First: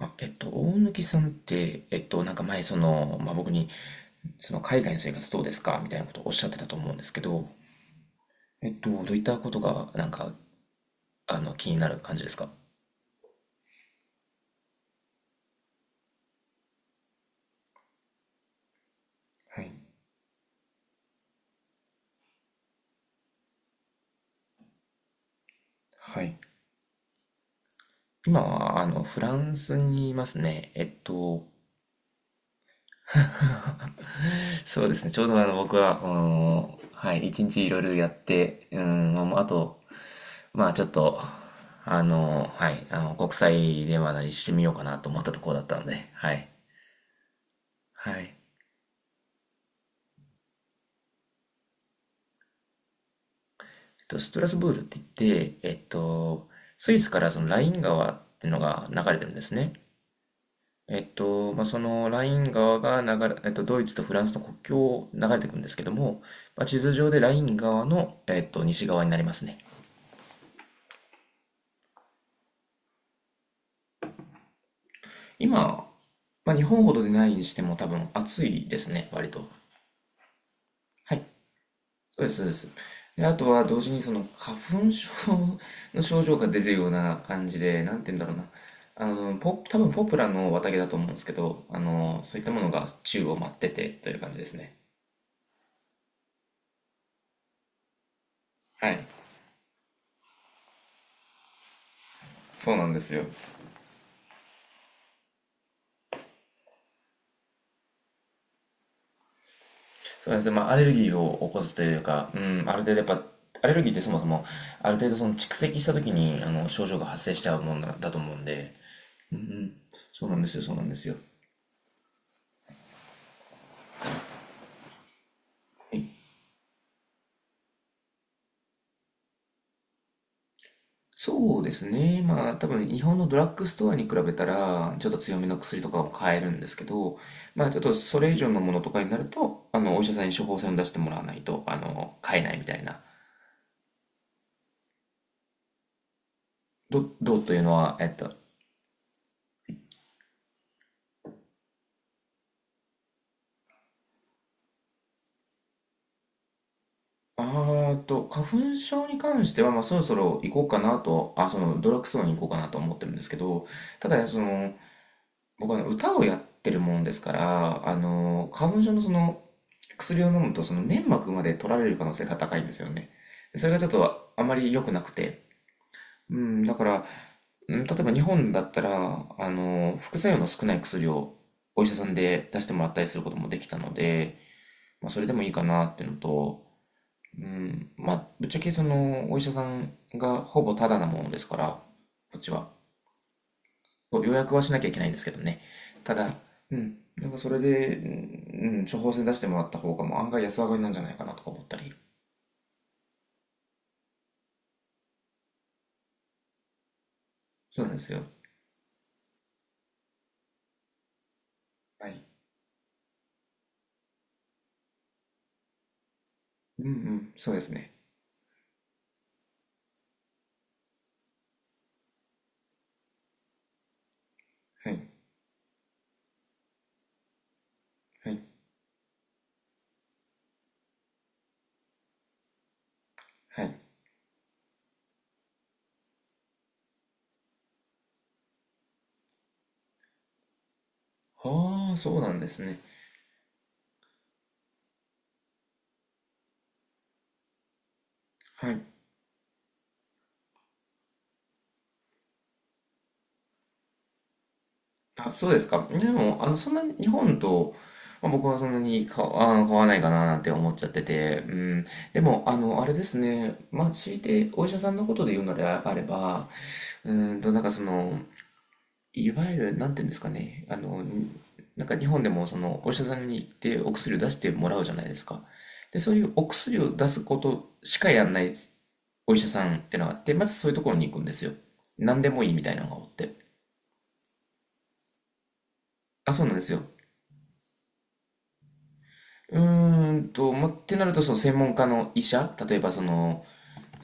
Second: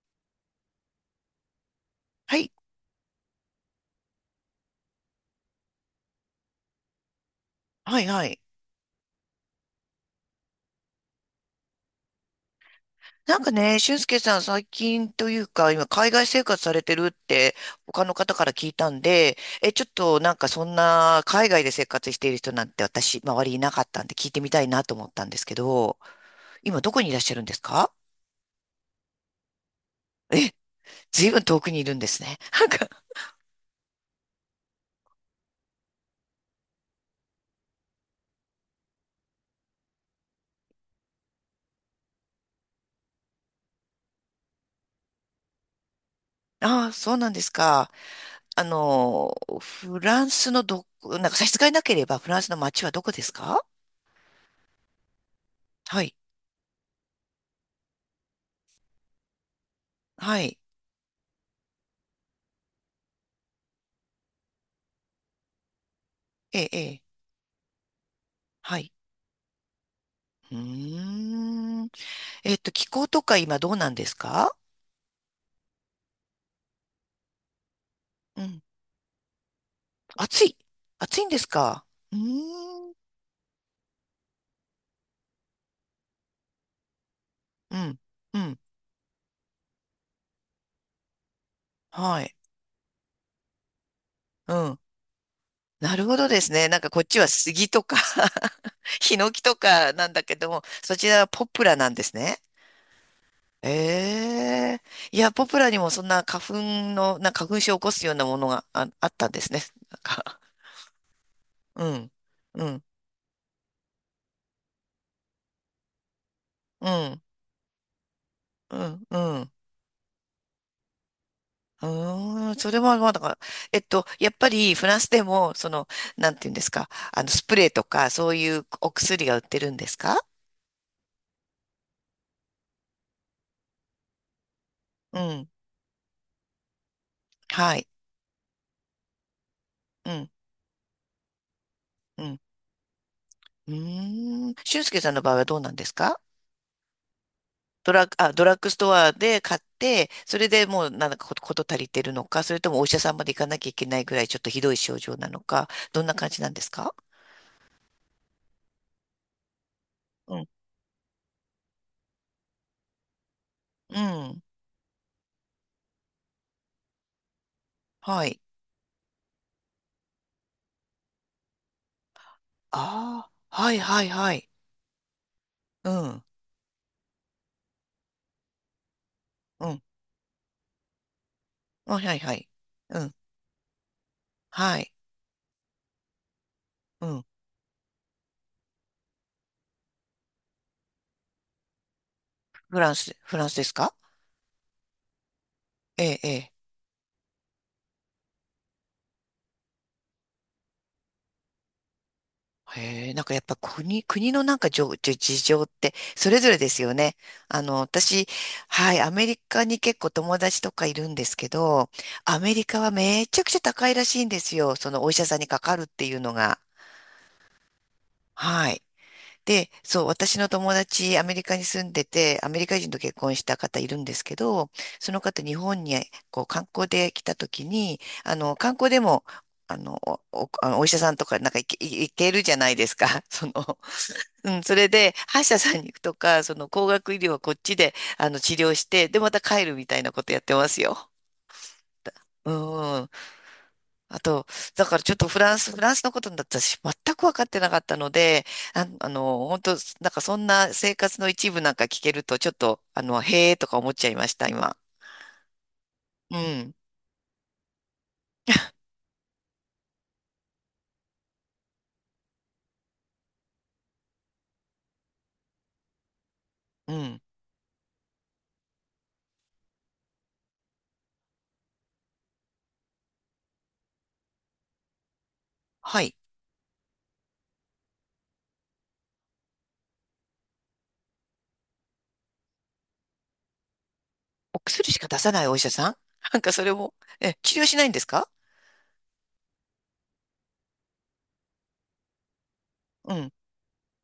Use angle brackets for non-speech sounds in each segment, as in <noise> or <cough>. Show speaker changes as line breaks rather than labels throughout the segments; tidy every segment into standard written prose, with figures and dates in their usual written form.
あ、大貫さんって、なん
は
か
い、
前、その、まあ、僕に、その、海外の生活どうですかみたいなことをおっしゃってたと思うんですけど、
はい、はい。
どういったことが、なんか、あの、気になる感じですか？
なんかね、俊介さん最近というか、今海外生活されてるって他の方から聞いたんで、
はい。
え、ちょっとなんかそんな海外で生活している人なんて私、周りいなかったんで聞いてみたいなと思ったんですけど、
はい。
今どこにいらっしゃるんですか？
今は、あの、フランスにいます
え、
ね。
ずいぶん遠くにいるんですね。<laughs> なんか、
そうですね、ちょうどあの、僕は、うん、はい、1日いろいろやって、うん、まああと、まあ、ちょっと、あの、はい、あの、国際電話なりしてみようかなと思ったところだったので、はい。
ああ、そうなんですか。
はい。
あの、フランスのど、なんか差し支えなければフランスの街はどこですか？
と、ストラスブールって言って、
はい、
スイスからそのライン川っていうのが流れてるんですね。
はい、
まあ、そのライン川が流れ、ドイツとフランスの国境を流れていくんですけども、
え
まあ、地
え、
図
ええ、
上でライン川の、
は
西
い。
側になりますね。
うーん。気候とか今どうなんですか？
今、まあ、日本ほどでないにしても多分
う
暑
ん。
いですね、割と。
暑い。
は
暑
い。
いんですか？うー
そうです、そうです。
ん。
で、あとは同時にその花粉症の症状が出るような感じ
う
で、な
ん。
んて言うんだろう
う
な。
ん。
あの、多分ポプラの綿毛だと思うんですけど、あ
は
の、
い。
そういったものが宙を舞っててという感じです
う
ね。
ん。なるほどですね。なんかこっちは杉とか
は
<laughs>
い。
ヒノキとかなんだけども、そちらはポプラなんですね。
そうなんですよ。
ええ、いや、ポプラにもそんな花粉症を起こすようなものがあったんですね。なん
そうなん
か、
ですね、まあ、アレルギーを起こすと
う
いう
ん、
か、うん、
う
ある
ん、
程度やっぱ、アレルギーってそもそも、ある程度その蓄積した時に、あの、症
う
状が
ん、
発生しちゃうものだと思うんで、
うん、う
うんう
ん。
ん、そうなんですよ、そうなんですよ。
うーん、それはまあだから、やっぱりフランスでも、その、
はい、
なんていうんですか、あの、スプレーとか、そういうお薬が売ってるんですか？
そうですね。まあ多分日本のドラッグストアに比べたらちょっと
う
強め
ん。
の薬とかも買えるんですけど、まあち
は
ょっ
い。
とそれ以上のものとかになると、あのお医
う
者さん
ん。
に処方箋を出してもらわないと、あの、
う
買
ん。
えないみたいな。
うーん。俊介さんの場合はどうなんですか？
どうというの
ド
は、
ラッグ、あ、ドラッグストアで買って、それでもうなんだかことこと足りてるのか、それともお医者さんまで行かなきゃいけないぐらいちょっとひどい症状なのか、どんな感じなんですか？
あーと、花粉症に関しては、まあそろそ
う
ろ
ん。
行こうかなと、あ、そのドラッグストアに行こうかなと思ってるんですけど、
う
ただそ
ん。
の、僕はね、歌をやってるもんですから、あ
はい。
の、花粉症のその、薬を飲むと、その粘膜まで取られる可能性が高いんですよね。
ああ、
それ
は
が
い
ちょっ
はい
と
は
あ
い。
まり良くなくて。
うん。
うん、だから、うん例えば日本だったら、あ
うん。
の、副作用の少ない薬をお医
あ
者さん
はいは
で
い。
出してもらっ
う
たり
ん。
することもできたので、
はい。
まあ、それでもいいかなっていうのと、
うん。
うん、まあ、ぶっちゃけその、お医者さんがほぼタダなものですから、こっちは。
フランスですか？
そう予約はしなきゃいけないんですけどね。
え
た
え、え
だ、
え。
うん。なんかそれで、うん、処方箋出してもらった方がもう案外安上がりなんじゃないかなとか思ったり。
へえ、なんかやっぱ国のなんかじょじ事情ってそれぞれですよね。あの、
そうなんですよ。
私、はい、アメリカに結構友達とかいるんですけど、
はい。
アメリカはめちゃくちゃ高いらしいんですよ。そのお医者さんにかかるっていうのが。
うんうん、そうですね。
はい。で、そう、私の友達、アメリカに住んでて、アメリカ人と結婚した方いるんですけど、
はい。
その方、日本にこう観光で来た時に、
は
あ
い。
の、観光でも、あの、あのお医者さんとか、なんか行けるじゃないですか。<laughs> そ
は
の、
い。
うん、それで、歯医者さんに行くとか、その、高額医療はこっちで、あの、治療して、で、また帰るみたいなことやってますよ。
ああ、そうなんで
う
すね。
ん。あと、だからちょっとフランスのことだったし、全く分かってなかったので、
はい。
あ、あの、本当なんかそんな生活の一部なんか聞けると、ちょっと、あの、へえとか思っちゃいました、今。
あ、そうですか。で
う
も、あの、そん
ん、
なに日本と、まあ、僕はそんなにか、あー、変わらないかななんて思っちゃってて、うん。でも、あの、あれですね。まあ、強いてお医者さんのことで言うのであれば、
うん。
うなんかその、いわゆる、なんていうんですかね、あの、なんか日本でもそのお医者さんに行ってお薬を出してもらうじゃないですか。で、
は
そ
い。
ういうお薬を出すことしかやんないお医者さんってのがあって、まずそういうところに行くんですよ。何でもいいみたいなのがおって。
お薬しか出さないお医者さん <laughs>
あ、
なん
そうな
か
んで
そ
す
れ
よ。
も、え、治療しないんですか？
ま、ってなると、その専門家の医者、例えばそ
うん、
の、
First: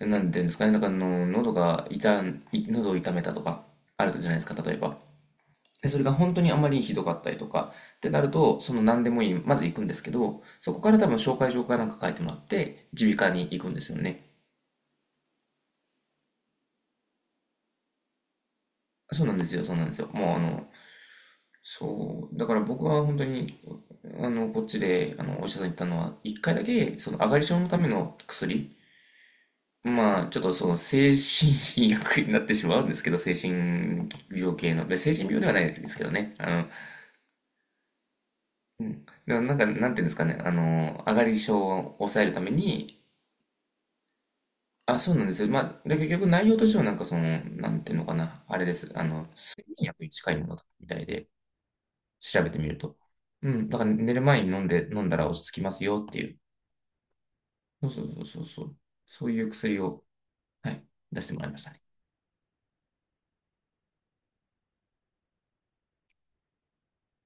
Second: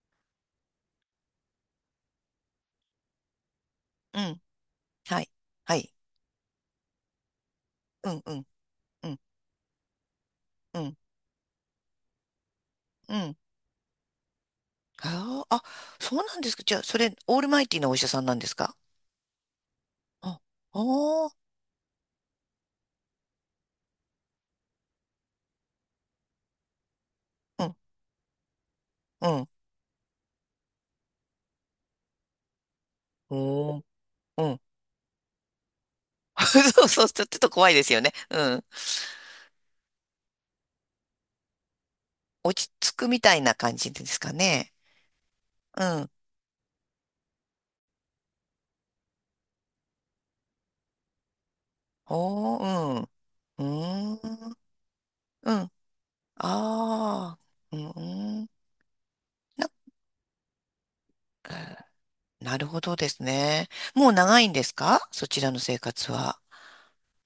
なんていうんですかね、なんかあの、喉が痛ん、い喉を痛めたとか、あるじ
う
ゃないで
ん、
すか、例えば。
はい、は
で、
い、
それが本当にあまりひどかったりとか、っ
う
てな
ん、
る
うん、
と、その何
う
で
ん、
もいい、まず行くんですけど、そ
う
こか
ん、
ら多分紹介状かなんか書いてもらって、耳
う
鼻科
ん。
に行くんですよね。
あーあ、そうなんですか。じゃあ、それ、オールマイティーなお医者さんなんですか？
そうなんですよ、そうなんですよ。もうあ
あ、
の、
あー、
そう、だから僕は本当に、あの、こっちで、あの、お医者さんに行ったのは、1回だけ、その、上がり症
う
の
ん、
ための薬、
うん、
まあ、ちょっとその、精神医薬になってしまうんですけど、精
おー
神
う
病
ん
系の、で精神病ではないですけどね、あの、
<laughs> そうそう、ちょっと怖いですよね。うん。
うん、でもなんか、なんていうんですかね、あの、上がり症を抑えるため
落ち着
に、
くみたいな感じですかね。
あ、そうなんですよ。まあ、
う
で、結
ん。
局内容としてはなんかその、なんていうのかな、あれです。あの、睡眠薬に近いものだみたいで、調べてみると。
おー、
う
う
ん、だから寝
ん。う
る前
ー
に
ん。
飲んで、飲んだら落ち
う
着きま
ん。
すよっていう。
ああ。う
そうそうそうそう
ん。
そう。そういう
な、
薬を、はい、出してもらいましたね。
なるほどですね。もう長いんですか、そちらの生活は。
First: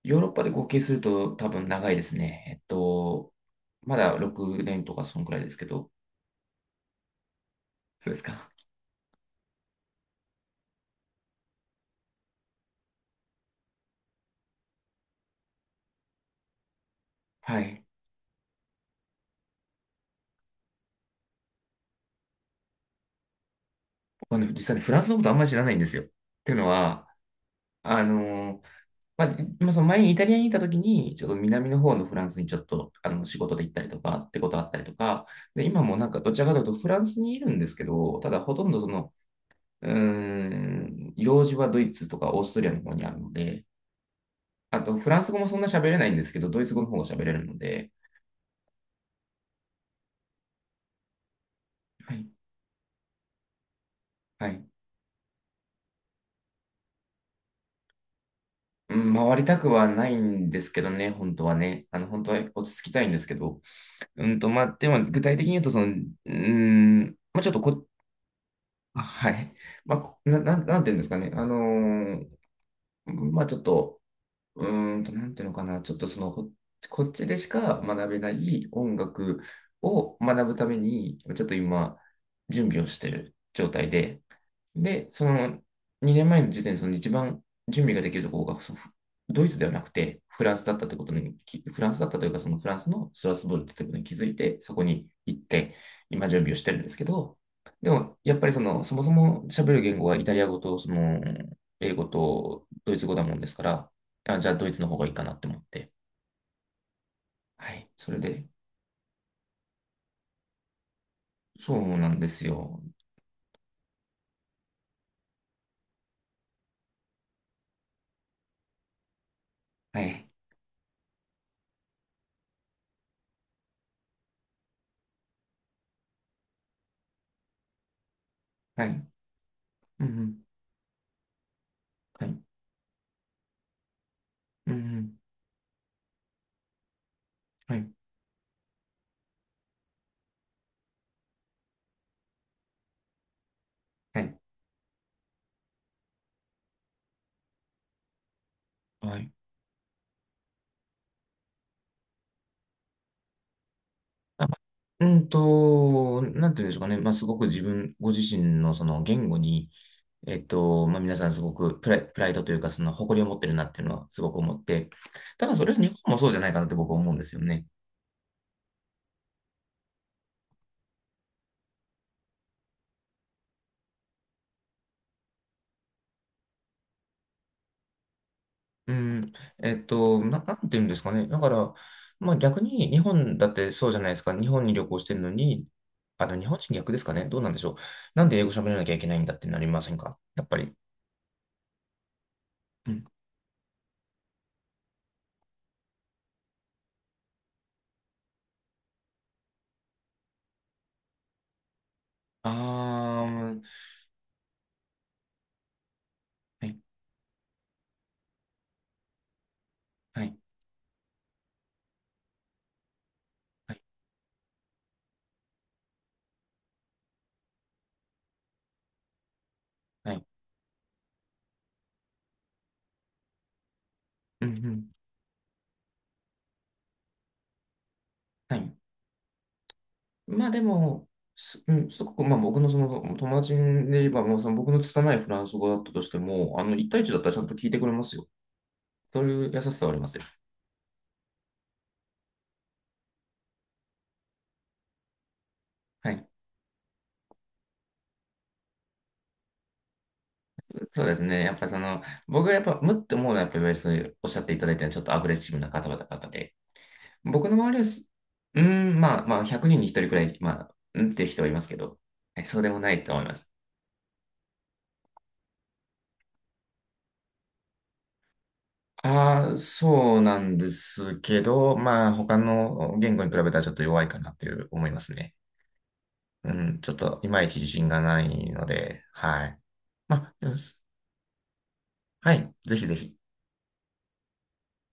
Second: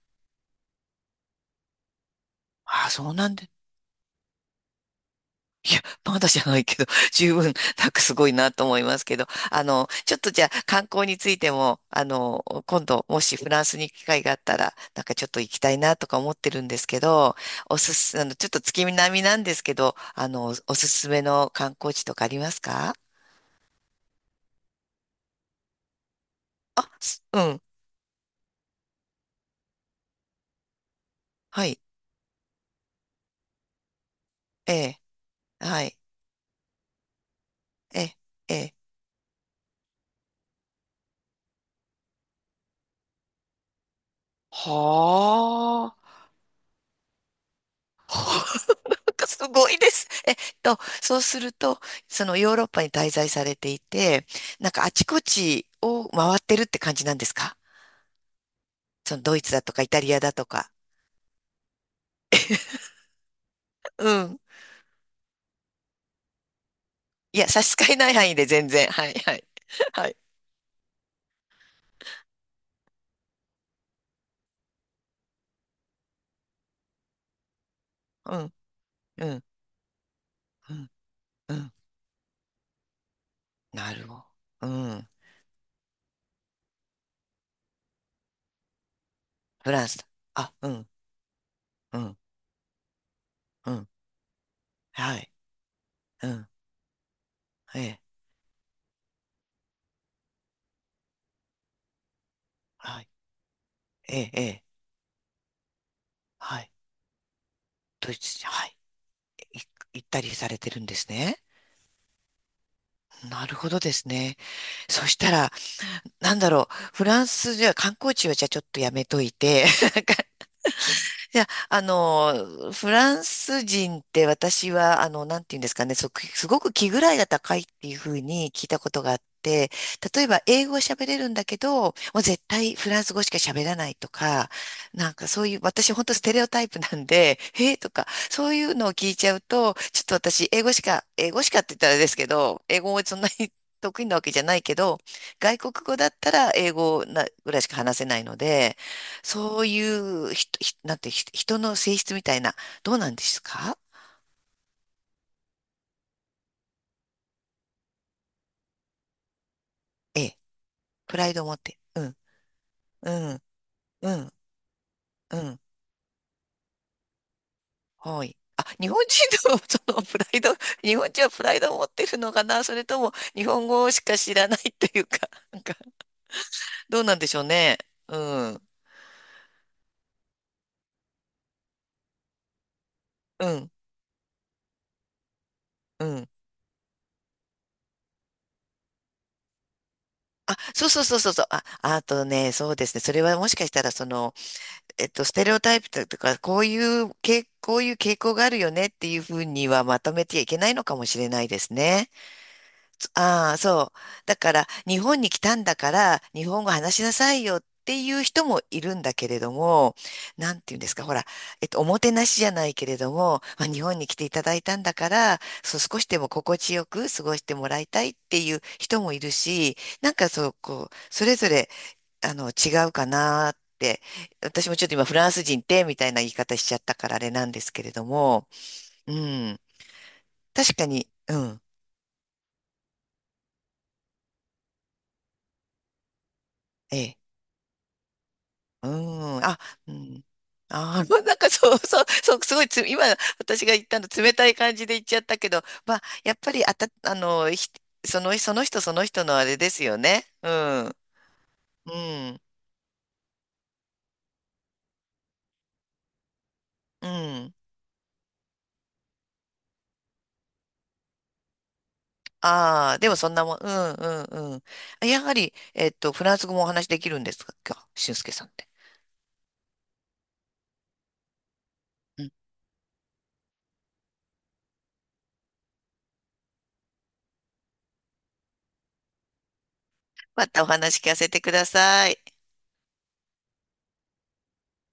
ヨーロッパで合計すると多分長いですね。
ああ、そうなんで
まだ6年とかそんくらいですけど。
まだじゃないけど、<laughs> 十分、なんか
そう
す
です
ごい
か。
なと思いますけど、あの、ちょっとじゃあ観光についても、あの、今度、もしフランスに行く機会があったら、なんかちょっと行きたいなとか思ってるんですけど、
は
お
い。
すす、あの、ちょっと月並みなんですけど、あの、おすすめの観光地とかありますか？
僕はね、実際にフランスのことあんまり知らないんですよ。っていうの
あ、
は、
すうん、
あのまあ、でまあその前にイタリアにいた時に、ちょっと
は
南の
い、
方のフランスにちょっとあの仕事で行ったりとかってことあっ
え
たりと
え、
か、で、今
は
も
い、
なんかどちらかというとフランスにいるんですけ
ええ、
ど、ただほ
え
とん
え、
どその、用事はドイツとかオーストリアの方にあるので、あとフランス語もそんな喋
は
れないんですけど、ドイツ語の方が喋れるので、
あ。かすごいです。そうすると、
は
そ
い、
のヨーロッパに滞在されていて、
はい。
なんかあちこちを回ってるって感じなんですか？
うん、
そのド
回
イ
り
ツ
た
だ
く
とか
は
イタ
な
リ
い
アだと
んです
か。
けどね、本当はね。あの、本当は落ち着きたいんですけど。
うん。
まあ、でも具体的に言うと、その、うん、
い
まあ、ち
や、
ょっと
差し
こ、
支えない範囲で全然。
あ、
はい、
は
はい。
い。<laughs>
<laughs>
まあ、
はい。
こな、なん、なんていうんですかね。あのーまあちょっと、なんていうのかな。ちょっとその、こっちでしか学べな
うん、
い音
う
楽
ん、
を学ぶた
う
め
ん、
に、ちょっと
うん。
今、準備をしている状態
なるほ
で、
ど。うん。
で、その2年前の時点でその一番準備ができるところがドイツでは
フ
な
ラ
く
ンスだ。
てフラ
あ、
ンス
う
だった
ん、
ってことにフラン
う
スだっ
ん、
たというかそのフランスのストラスブールっ
う
て
ん。
ことに気づいて、そこに
はい。
行って今
う
準
ん。
備をしてるんですけど、
え
で
え、
もやっぱりそのそもそも喋る言語がイタリア語とその英語とドイ
は
ツ
い。
語だもんですから、
ええ、
あ、
え
じゃあ
え、
ドイツの方がいいかなって思って。
はい。
はい、そ
ドイ
れ
ツに、
で、
はい。い行ったりされてるんですね。
そうなんですよ。
なるほどですね。そしたら、なんだろう、フランスじゃ観光地はじゃあちょっとやめといて、
はい、
<laughs> いや、あの、フランス人って私は、あの、なんていうんですかね、すごく気ぐらいが高いっていうふうに聞いた
はい、
ことがあって、
うん
例
う
え
ん、
ば英語は喋れるんだけど、もう
はい、
絶対フランス語しか喋らないとか、
うんう
なん
ん、
かそういう、私本当ステレオタイプなんで、<laughs> へ
は
えと
い、
か、そういうのを聞いちゃうと、ちょっと私英語しか、英語しかって言ったらあれですけど、英語もそんなに得意な
は
わけ
い、
じゃないけど、外国語だったら英語なぐらいしか話せないので、
はい。
そういうひ、ひ、なんて、ひ、人の性質みたいな、どうなんですか？
あなんていうんでしょうかね。まあ、すごくご自身のその言語に、
ええ、
まあ、皆
プ
さ
ラ
ん
イ
す
ドを
ご
持って。
く
うん、
プライドというか、その
う
誇りを持っ
ん、
てるなっていうのは
う
すご
ん、
く思って、
う
ただ
ん、
それは日本もそうじゃないかなって僕は思うんですよね。
はい。あ、日本人の <laughs> そのプライド、<laughs> 日本人はプライドを持ってるのかな、それとも日本語しか知らないっていうか、<laughs> なんか、どうなんでしょうね。うん、
うん。なんていうんですかね。だから、まあ、逆に日本だ
う
って
ん、
そうじゃないですか。日本に旅行してるのに、
う
あ
ん。
の、日本人逆ですかね。どうなんでしょう。なんで英語喋らなきゃいけないんだってなりませんかやっ
あ、
ぱり？
そうそうそうそうそう。あ、あとね、そうで
う
すね。
ん。
それはもしかしたら、その、ステレオタイプとか、こういう傾向があるよねっていうふうにはまとめてはいけないのかもしれないですね。
あ
ああ、
ー、
そう。だから、日本に来たんだから、日本
は
語
い、
話しなさいよっていう人もいるんだけれども、
はい、
なんていうんですか、ほら、おもてなしじゃないけれども、まあ、
はい、
日本に来ていただいたんだから、そう、少しでも心地よく過ごしてもらいたいっていう人もいるし、な
は
ん
い。
かそう、こう、それぞれあの、違うかなって、
うんう
私もちょ
ん、
っと今フランス人ってみたいな言い方しちゃったからあれなんですけれども、
はい。
うん、
まあで
確か
も、
に、うん、
うん、すごく、まあ僕のその友達で言えば、もうその僕の拙いフランス語だったとしても、あの、一
え
対一
え、
だったらちゃんと聞いてくれますよ。
う
そう
ん、
いう
あ、
優しさは
う
ありますよ。
ん、ああ <laughs> なんかそうそう、そう、すごいつ、今私が言ったの冷たい感じで言っちゃったけど、まあ、
はい。
やっぱりあの、その人その人のあれですよね。うん、
そうですね。やっぱりそ
う
の、
ん、
僕がやっぱ、むって思うのは、やっぱりそういうおっしゃっていただいたようにちょっとアグレッシブな方々で、
う
僕
ん。
の周りはうーまあまあ、100人に1人くらい、まあ、うんっていう人はいますけど、はい、そうでもな
ああ、
い
で
と
も
思い
そん
ま
な
す。
もん、うん、うん、うん。やはり、フランス語もお話できるんですか、俊介さんって？
ああ、そうなんですけど、まあ、他の言語に比べたらちょっと弱いかなっていう思いますね。うん、ちょっといまいち自信がないので、はい。まあ、
ま
よ
たお
し
話聞かせてください。
はい。ぜひぜひ。